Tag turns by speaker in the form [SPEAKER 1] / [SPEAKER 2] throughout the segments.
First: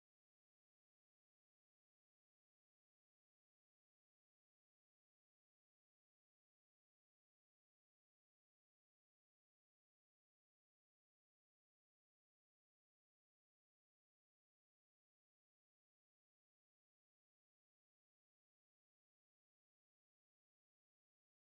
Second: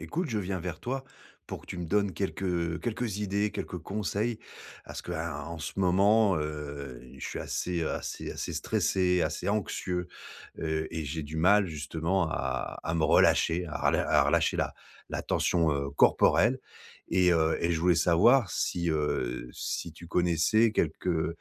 [SPEAKER 1] Écoute, je viens vers toi pour que tu me donnes quelques, heu, quelques idées, quelques conseils, parce ce que, hein, en ce moment, heu, je suis assez, heu, assez assez stressé, assez anxieux, heu et j'ai du mal justement à à me relâcher, à relâ à relâcher la la tension, heu, corporelle et heu et je voulais savoir si, heu, si tu connaissais quelques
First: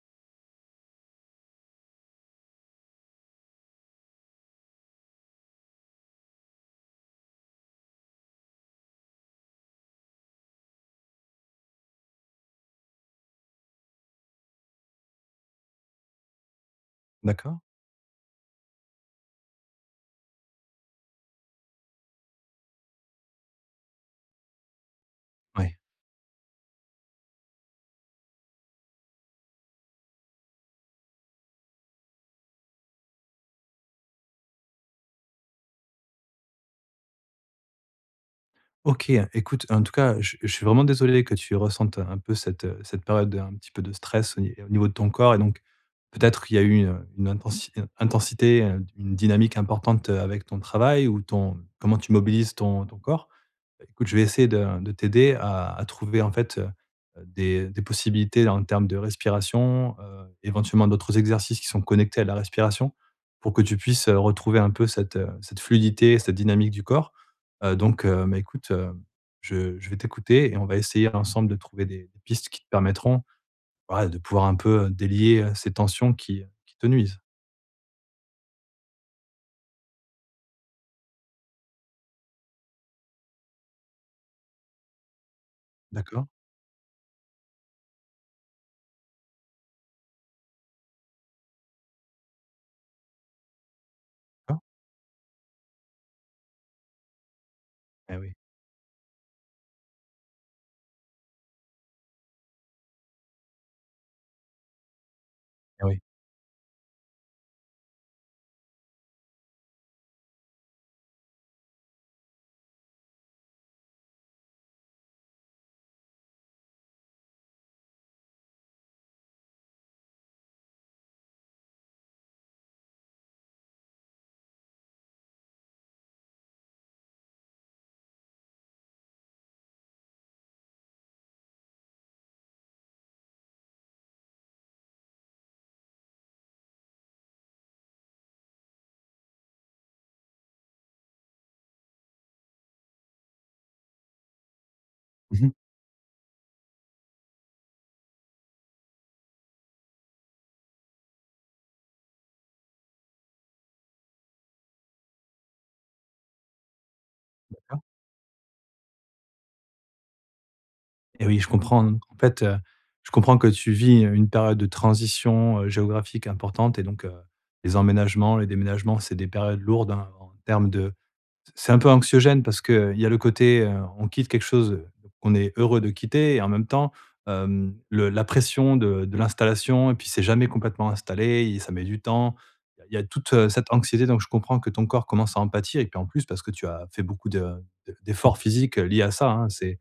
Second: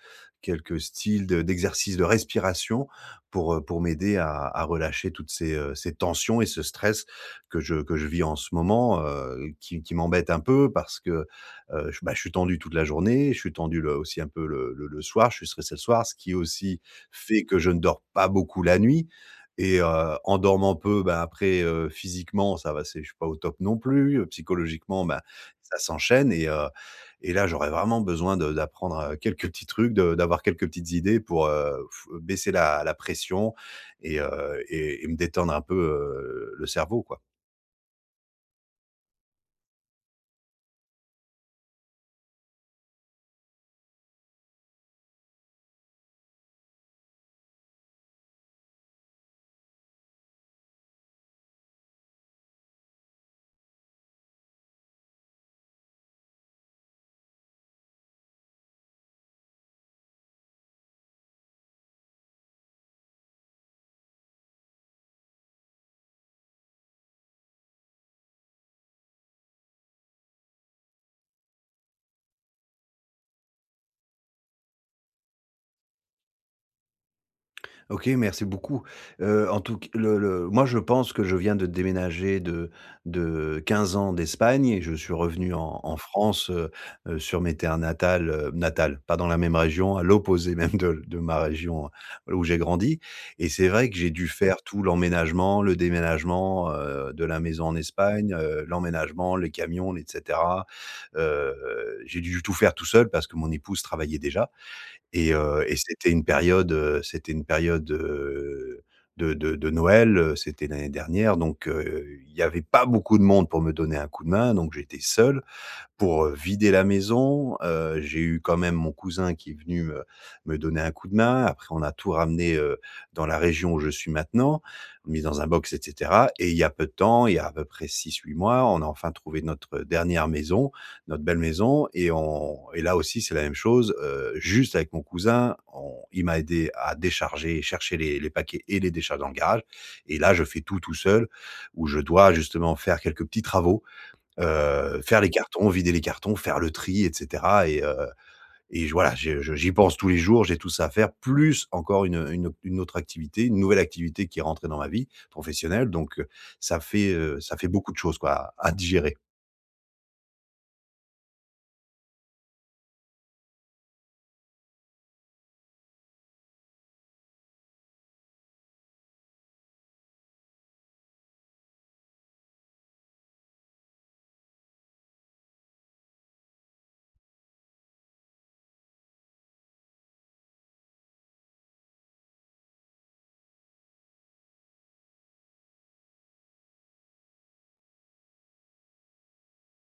[SPEAKER 1] quelques styles de d'exercices de respiration pour, heu, pour m'aider à à relâcher toutes ces, heu, ces tensions et ce stress que je que je vis en ce moment, heu, qui qui m'embête un peu parce que, heu, je bah je suis tendu toute la journée, je suis tendu le aussi un peu le le le soir, je suis stressé le soir, ce qui est aussi fait
[SPEAKER 2] D'accord.
[SPEAKER 1] que je ne dors pas beaucoup la nuit et heu, en dormant peu, bah, après, heu, physiquement, ça va c'est je suis pas au top non plus, psychologiquement, bah,
[SPEAKER 2] Oui.
[SPEAKER 1] ça s'enchaîne et heu, et là j'aurais vraiment besoin de d'apprendre, heu, quelques petits trucs, de d'avoir quelques petites idées pour, heu, pff, baisser la la pression et heu et et me détendre un peu, heu, le cerveau, quoi.
[SPEAKER 2] OK, heu, écoute, en tout cas, je je suis vraiment désolé que tu ressentes un peu cette, heu, cette période de un petit peu de stress, au ni au niveau de ton corps et donc, peut-être, qu'il y a eu, heu, une intensi intensité, heu, une dynamique importante avec ton travail ou ton comment tu mobilises ton ton corps. Écoute, je vais essayer de de t'aider à à trouver en fait, heu, des des possibilités, en termes de respiration, heu, éventuellement, d'autres exercices, qui sont connectés à la respiration, pour que tu puisses, heu, retrouver un peu cette cette fluidité, cette dynamique du corps, heu, donc heu, mais écoute, heu, je je vais t'écouter et on va essayer ensemble de trouver des des pistes qui te permettront voilà de pouvoir, un peu, délier ces tensions qui qui te nuisent.
[SPEAKER 1] OK, merci beaucoup, heu, en tout c le le moi, je pense que je viens de déménager de de 15 ans d'Espagne et je suis revenu en en
[SPEAKER 2] D'accord.
[SPEAKER 1] France, heu heu, sur mes terres natales, heu, natales, pas dans la même région, à l'opposé même de de ma région, heu, où j'ai grandi et c'est vrai que j'ai dû faire
[SPEAKER 2] D'accord.
[SPEAKER 1] tout l'emménagement, le déménagement, heu, de la maison en
[SPEAKER 2] Eh oui.
[SPEAKER 1] Espagne, heu, l'emménagement, les camions, et cetera, heu, j'ai dû tout faire tout seul parce que mon épouse travaillait déjà et heu et
[SPEAKER 2] Eh oui.
[SPEAKER 1] c'était une période, heu c'était une période, heu, de de de Noël, heu, c'était l'année dernière, donc heu, il y avait pas beaucoup de monde pour me donner un coup de main, donc j'étais seul pour, heu, vider la maison, heu, j'ai eu quand même mon cousin qui est venu me me donner un coup de main. Après, on a tout ramené, heu, dans la région où je suis maintenant, mis dans un box et cetera et il y a peu de temps, il y a à peu près 6-8 mois, on a enfin trouvé notre dernière maison, notre belle maison et on et là aussi, c'est la même chose, heu, juste avec mon cousin, on il m'a aidé à décharger et chercher les les paquets et les décharger dans le garage et là, je fais tout, tout seul, où je dois, justement, faire quelques petits travaux, heu, faire les
[SPEAKER 2] Mmh mh.
[SPEAKER 1] cartons, vider les cartons, faire le tri et cetera et heu, et j voilà, je j'y pense tous les jours. J'ai tout ça à faire, plus encore une une au une autre activité, une nouvelle activité, qui est rentrée dans ma vie professionnelle, donc heu, ça fait, heu, ça fait
[SPEAKER 2] D'accord.
[SPEAKER 1] beaucoup de choses, quoi, à à digérer.
[SPEAKER 2] Eh oui, je comprends, en fait, heu, je comprends que tu vis, heu, une période de transition, heu, géographique importante et donc heu, les emménagements, les déménagements, c'est des périodes lourdes, hein, en termes de c c'est un peu anxiogène parce qu'il y a le côté, heu, on quitte quelque chose qu'on est heureux de quitter et en même temps, hem, le la pression de de l'installation et puis c'est jamais complètement installé et ça met du temps. Il y a toute cette anxiété donc je comprends que ton corps commence à en pâtir et puis en plus parce que tu as fait beaucoup de de d'efforts physiques liés à ça hein, c'est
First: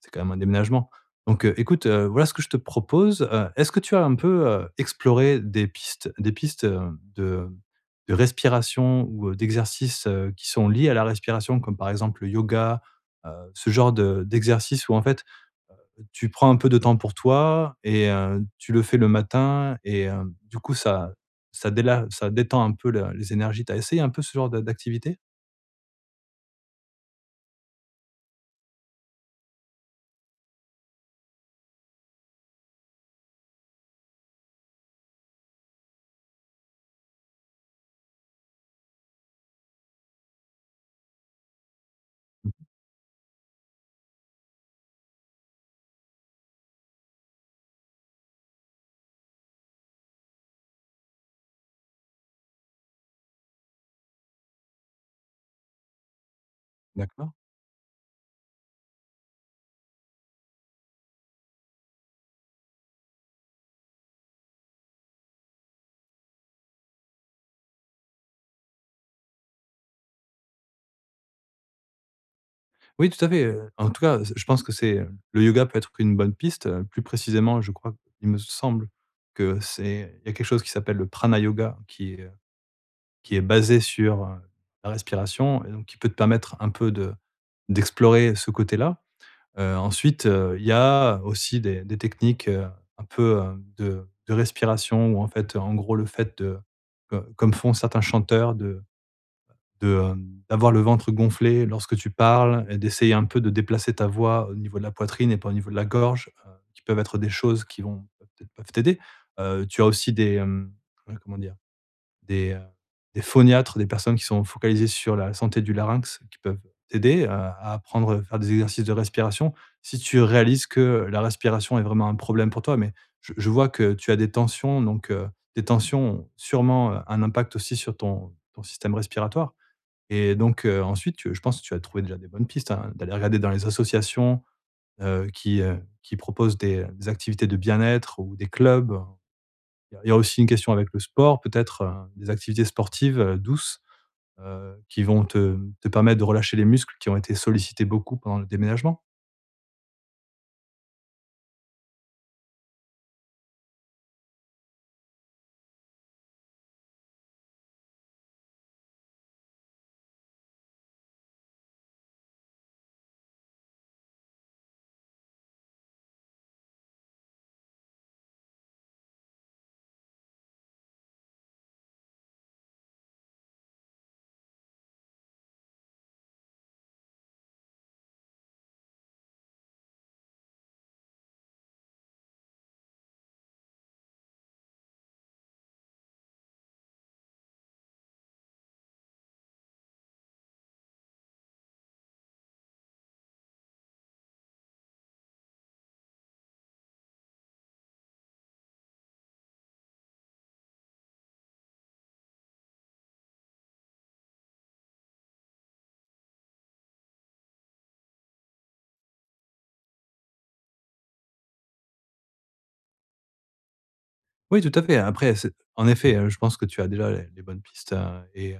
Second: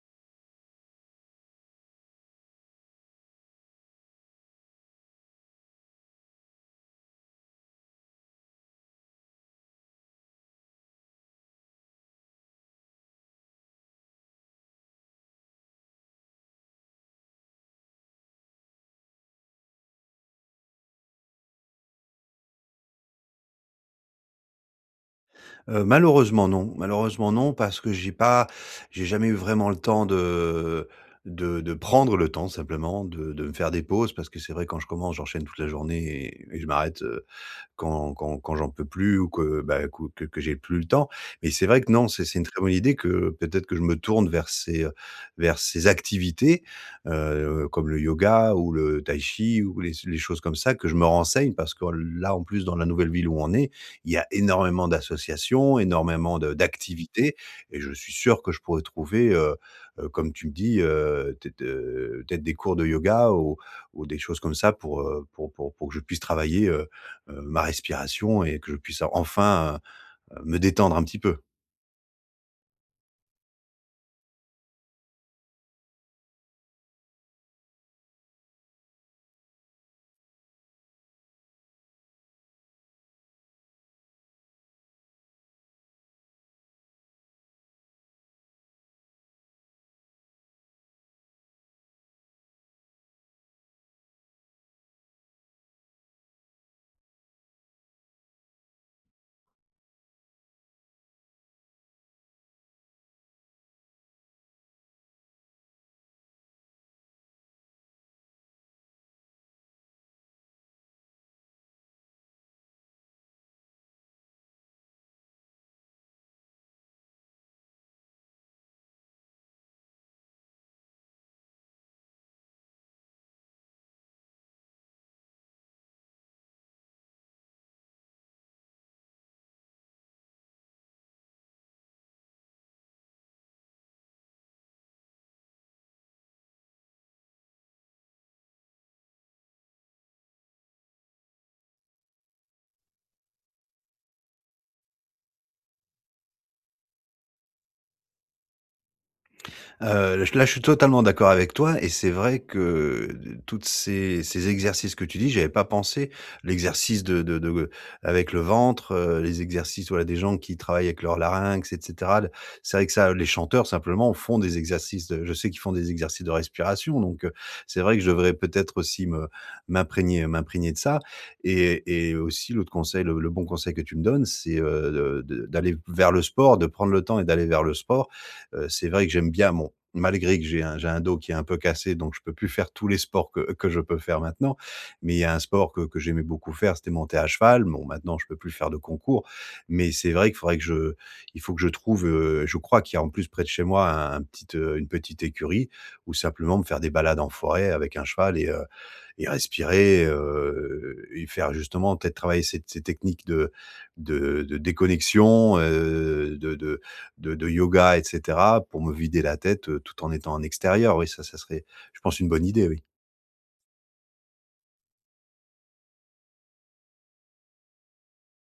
[SPEAKER 2] c'est quand même un déménagement, donc heu, écoute, heu, voilà ce que je te propose, heu, est-ce que tu as un peu, heu, exploré des pistes des pistes, heu, de de respiration ou, heu, d'exercices, heu, qui sont liés à la respiration comme par exemple le yoga, heu, ce genre de d'exercices où, en fait, heu, tu prends un peu de temps pour toi et heu, tu le fais le matin et heu, du coup ça ça déla ça détend un peu le les énergies. Tu as essayé un peu ce genre de d'activité?
[SPEAKER 1] Heu, malheureusement non malheureusement non, parce que j'ai pas j'ai jamais eu vraiment le temps de de de prendre le temps simplement de de me faire des pauses parce que c'est vrai quand je commence, j'enchaîne toute la journée et et je m'arrête, heu, quand quand quand j'en peux plus ou que, bah, que que j'ai plus le temps et c'est vrai que non, c'est c'est une
[SPEAKER 2] Mmh
[SPEAKER 1] très
[SPEAKER 2] mh.
[SPEAKER 1] bonne idée que peut-être que je me tourne vers ces vers ces activités, heu, comme le yoga ou le Tai Chi ou les s les choses comme ça que je me renseigne parce que là, en plus, dans la nouvelle ville où on est, il y a énormément d'associations, énormément de
[SPEAKER 2] D'accord.
[SPEAKER 1] d'activités et je suis sûr que je pourrais trouver, heu heu, comme tu me dis, heu, t de, heu, peut être, heu, peut être des cours de yoga ou ou des choses comme ça pour, heu, pour pour pour que je puisse travailler, heu heu, ma respiration et que je puisse enfin, heu, me détendre un petit peu.
[SPEAKER 2] Oui, tout à fait, heu, en tout cas, heu, s je pense que c'est le yoga peut être une bonne piste, heu, plus précisément, heu, je crois, il me semble que c'est il y a quelque chose qui s'appelle le prana yoga qui est qui est basé sur, heu, la respiration et donc qui peut te permettre un peu de d'explorer ce côté-là, heu, ensuite, heu, il y a aussi des des techniques, heu, un peu, hem, de de respiration où en fait, en gros, le fait de, heu, comme font certains chanteurs de de, hem, d'avoir le ventre gonflé lorsque tu parles et d'essayer un peu de déplacer ta voix au niveau de la poitrine et pas au niveau de la gorge, heu, qui peuvent être des choses qui vont peut-être peuvent t'aider, heu, tu as aussi des, hem, ouais comment dire? Des, hem, des phoniatres, des personnes qui sont focalisées sur la santé du larynx qui peuvent t'aider à à apprendre à faire des exercices de respiration. Si tu réalises que la respiration est vraiment un problème pour toi, mais je je vois que tu as des tensions, donc heu, des tensions ont sûrement, heu, un impact aussi sur ton ton système respiratoire et donc heu, ensuite tu je pense que tu as trouvé déjà des bonnes pistes, hein, d'aller regarder dans les associations, heu, qui, heu, qui proposent des des activités de bien-être ou des clubs. Il y a il y a aussi une question avec le sport, peut-être, heu, des activités sportives, heu, douces, heu, qui vont te te permettre de relâcher les muscles qui ont été sollicités beaucoup pendant le déménagement.
[SPEAKER 1] Heu, le là, je suis totalement d'accord avec toi. Et c'est vrai que toutes ces ces exercices que tu dis, j'y avais pas pensé. L'exercice de de de g avec le ventre, heu, les exercices, voilà, des gens qui travaillent avec leurs larynx, et cetera l C'est vrai que ça, heu, les chanteurs simplement font des exercices de je sais qu'ils font des exercices de respiration, donc heu, c'est vrai que je devrais peut-être aussi me m'imprégner m'imprégner de ça. Et et aussi, l'autre conseil, le le bon conseil que tu me donnes, c'est, heu, de de d'aller vers le sport, de prendre le temps et d'aller vers le sport. Heu, c'est vrai que j'aime bien mon malgré que j'ai un j'ai un dos qui est un peu cassé, donc je peux plus faire tous les sports que que je peux faire maintenant. Mais il y a un sport que que j'aimais beaucoup faire, c'était monter à cheval. Bon, maintenant, je peux plus faire de concours. Mais c'est vrai qu'il faudrait que je il faut que je trouve, heu, je crois qu'il y a en plus près de chez moi un un petite heu, une petite écurie. Ou simplement me faire des balades en forêt avec un cheval et heu, et respirer, heu, et faire justement peut-être travailler ces te ces techniques de de de déconnexion, heu, de de de de de yoga, et cetera pour me vider la tête, heu, tout en étant en extérieur. Oui ça, ça serait, je pense, une bonne idée oui.
[SPEAKER 2] Oui, tout à fait, après, c'est en effet, heu, je pense que tu as déjà, heu, les bonnes pistes, heu et heu,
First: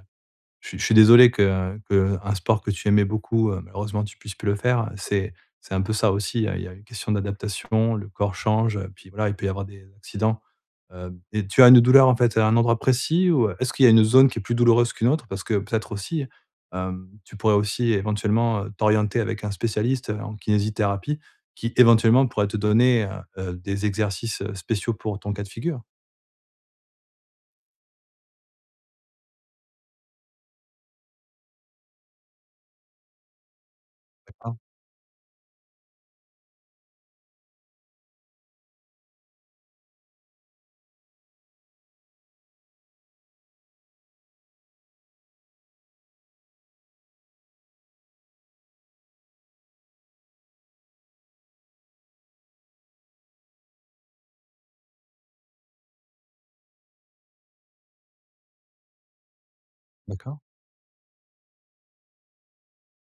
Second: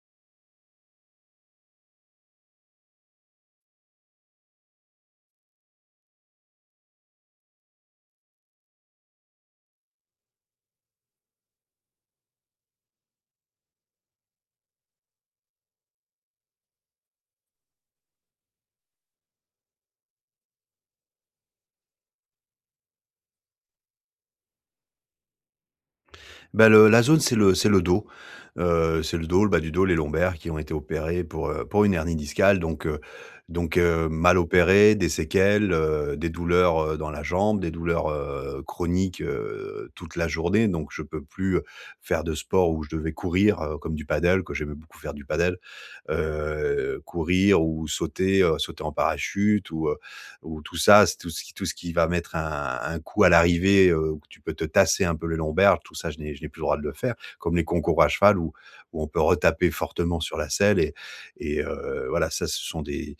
[SPEAKER 2] je je suis désolé que, heu que, heu, un sport que tu aimais beaucoup, heu, malheureusement, tu puisses plus le faire, heu, c'est c'est un peu ça aussi, heu, il y a une question d'adaptation, le corps change, heu, puis voilà, il peut y avoir des accidents, heu et tu as une douleur, en fait, à un endroit précis ou est-ce qu'il y a une zone qui est plus douloureuse qu'une autre? Parce que, peut-être, aussi, hem, tu pourrais aussi éventuellement, heu, t'orienter avec un spécialiste en kinésithérapie qui, éventuellement, pourrait te donner, heu heu, des exercices, heu, spéciaux pour ton cas de figure.
[SPEAKER 1] Bah, le la zone, c'est le c'est le dos, heu, c'est le dos, le bas du dos, les lombaires, qui ont été opérées pour, heu, pour une hernie discale, donc heu donc heu, mal
[SPEAKER 2] D'accord.
[SPEAKER 1] opérées, des séquelles, heu, des douleurs, heu, dans la jambe, des douleurs, heu, chroniques, heu, toute la journée, donc je peux plus, heu, faire de sport où je devais courir, heu, comme du paddle, que j'aimais beaucoup faire du paddle, heu, courir ou sauter, heu, sauter en parachute ou, heu, ou, tout ça, tout ce qui tout ce qui va mettre un un coup à l'arrivée, heu, où tu peux te tasser un peu les lombaires tout ça, je n'ai je n'ai plus le droit de le faire comme les concours à cheval où où on peut retaper fortement
[SPEAKER 2] D'accord.
[SPEAKER 1] sur la selle et et heu, voilà, ça, ce sont des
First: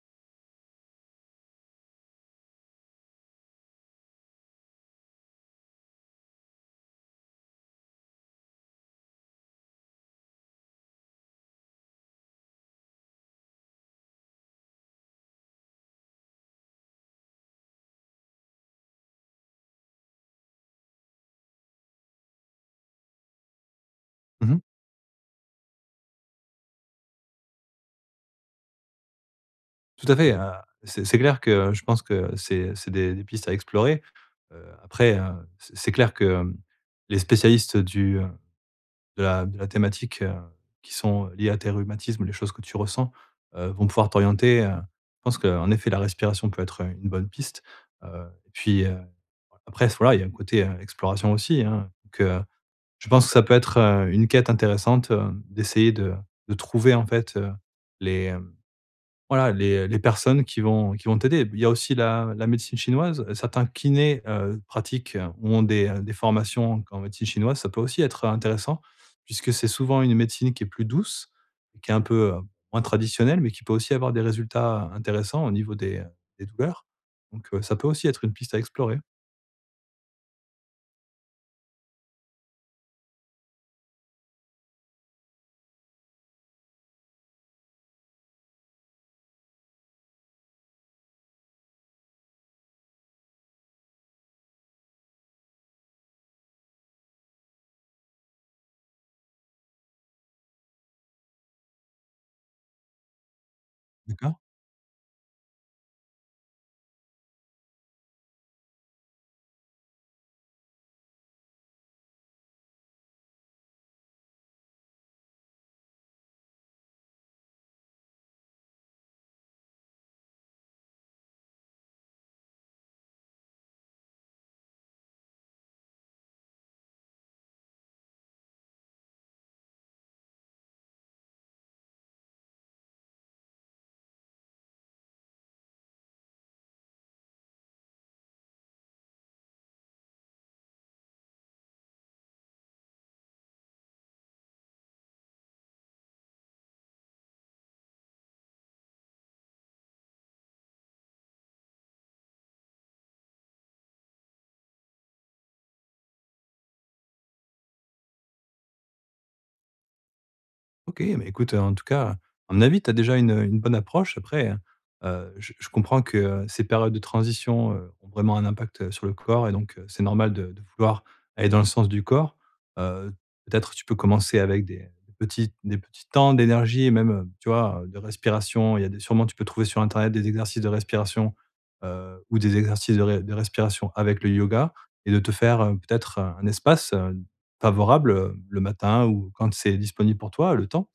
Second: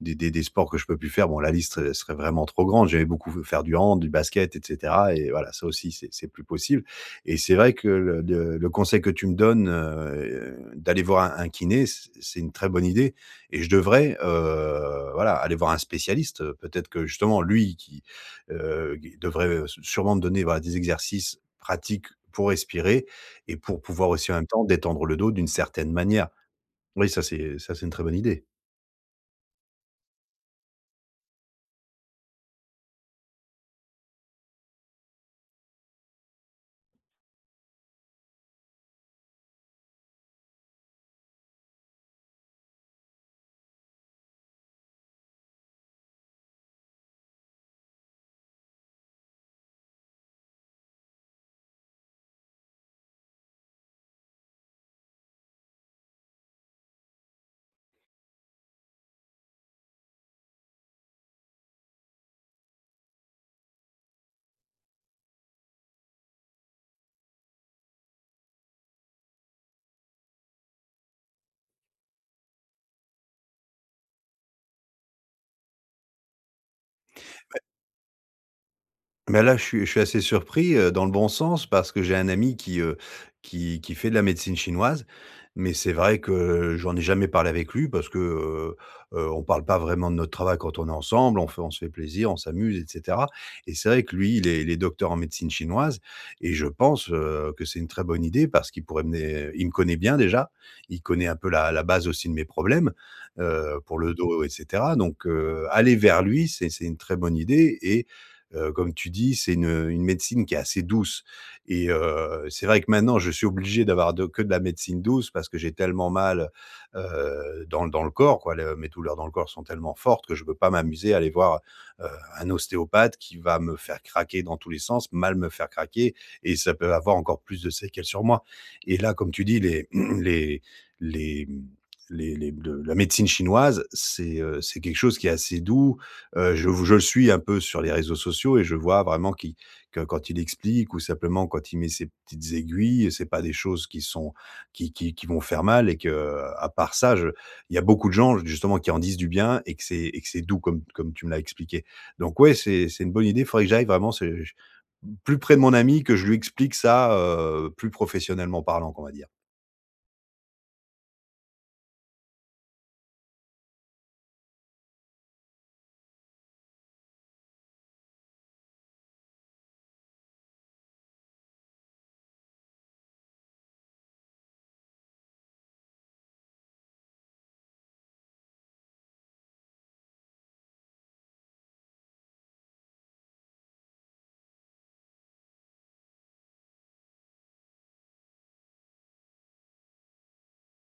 [SPEAKER 1] des des des sports que je peux plus faire, bon, la liste, heu, serait vraiment trop grande. J'aimais beaucoup faire du hand, du basket et cetera et voilà, ça aussi, c'est -c'est plus possible et c'est vrai que le de le conseil que tu me donnes, heu, d'aller voir un un kiné, c'est c'est une très bonne idée et je devrais, heu, voilà, aller voir un spécialiste, heu, peut-être que, justement lui, qui, heu, gue devrait, heu, s sûrement me donner, bah, des exercices pratiques pour respirer et pour pouvoir aussi, en même
[SPEAKER 2] Mmh mh.
[SPEAKER 1] temps, détendre le dos d'une certaine manière. Oui, ça, c'est, heu, ça, c'est une très bonne idée.
[SPEAKER 2] Tout à fait. Heu, c'est c'est clair que je pense que c'est c'est des des pistes à explorer. Heu, après heu, c'est c'est clair que, hem, les spécialistes du, heu, de la de la thématique, heu, qui sont liées à tes rhumatismes, les choses que tu ressens, heu, vont pouvoir t'orienter. Heu, je pense qu'en effet, la respiration peut être une bonne piste. Heu et puis, après, s voilà, il y a un côté exploration aussi, hein. Donc heu, je pense que ça peut être, heu, une quête intéressante, heu, d'essayer de de trouver, en fait, heu, les, hem, voilà, les les personnes qui vont qui vont t'aider. Il y a aussi la la médecine chinoise. Certains kinés, heu, pratiquent ou ont des des formations en q en médecine chinoise, ça peut aussi être intéressant, puisque c'est souvent une médecine qui est plus douce, et qui est un peu, heu, moins traditionnelle, mais qui peut aussi avoir des résultats intéressants au niveau des des douleurs. Donc
[SPEAKER 1] Ouais.
[SPEAKER 2] ça peut aussi être une piste à explorer.
[SPEAKER 1] Mais là, je suis je suis assez surpris, heu, dans le bon sens, parce que j'ai un ami qui heu, qui qui fait de la médecine chinoise. Mais c'est vrai que j'en ai jamais parlé avec lui parce que, heu heu, on parle pas vraiment de notre travail quand on est ensemble. On fait on se fait plaisir, on s'amuse, et cetera. Et c'est vrai que lui, il est il est docteur en médecine chinoise et je pense, heu, que c'est une très bonne idée parce qu'il pourrait mener. Il me connaît bien déjà, il connaît un peu la la base aussi de mes problèmes, heu, pour le
[SPEAKER 2] D'accord.
[SPEAKER 1] dos, et cetera. Donc heu, aller vers lui, c'est c'est une très bonne idée. Et heu, comme tu dis, c'est une, heu, une médecine qui est assez douce. Et heu, c'est vrai que maintenant je suis obligé d'avoir de que de la médecine douce parce que j'ai tellement mal, heu, dans dans le corps, quoi. Mes douleurs dans le corps sont tellement fortes que je peux pas m'amuser à aller voir, heu, un ostéopathe qui va me faire craquer dans tous les sens, mal me faire craquer et ça peut avoir encore plus de séquelles sur moi. Et là, comme tu dis, les les les, mmh, les les le la médecine chinoise, c'est heu, c'est quelque chose qui est assez doux. Heu, je vous je le suis un peu sur les réseaux sociaux et je vois vraiment qui que, quand il explique ou simplement quand il met ses petites aiguilles, c'est pas des choses qui sont qui qui qui vont faire mal. Et que, à part ça, je il y a beaucoup de gens, justement, qui en disent du bien et que c'est et que c'est doux comme comme tu me l'as expliqué. Donc ouais, c'est c'est une bonne idée. Il faudrait que j'aille, vraiment, c'est j plus près de mon ami que je lui explique ça, heu, plus professionnellement parlant, quoi, on va dire.
[SPEAKER 2] OK, mais écoute, en tout cas, à mon avis, tu as déjà une une bonne approche. Après heu, j je comprends que, heu, ces périodes de transition, heu, ont vraiment un impact, heu, sur le corps et donc heu, c'est normal de de vouloir aller dans le sens du corps. Heu, peut-être tu peux commencer avec des des petits des petits temps d'énergie et même, heu, tu vois? De respiration. Il y a des sûrement, tu peux trouver sur internet des exercices de respiration, heu, ou des exercices de res respiration avec le yoga et de te faire, heu, peut-être, heu, un espace, heu, favorable, heu, le matin ou quand c'est disponible pour toi. Le temps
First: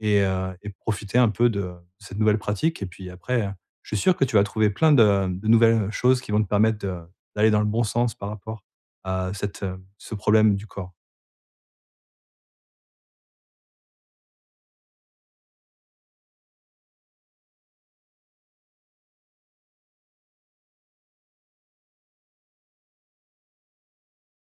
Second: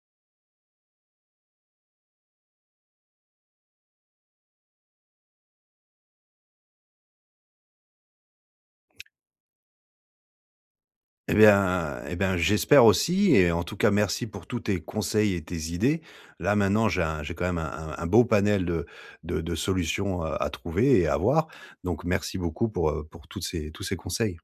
[SPEAKER 2] et heu et profiter un peu de de cette nouvelle pratique et puis, après, je suis sûr que tu vas trouver plein de, hem, nouvelles choses qui vont te permettre de d'aller dans le bon sens par rapport à cette, heu ce problème du corps.
[SPEAKER 1] Et bien, et ben, j'espère aussi et en tout cas, merci pour tous tes conseils et tes idées. Là, maintenant, j'ai un j'ai quand même un un beau panel de de de solutions à trouver et à voir, donc merci beaucoup pour heu, pour toutes ces tous ces conseils.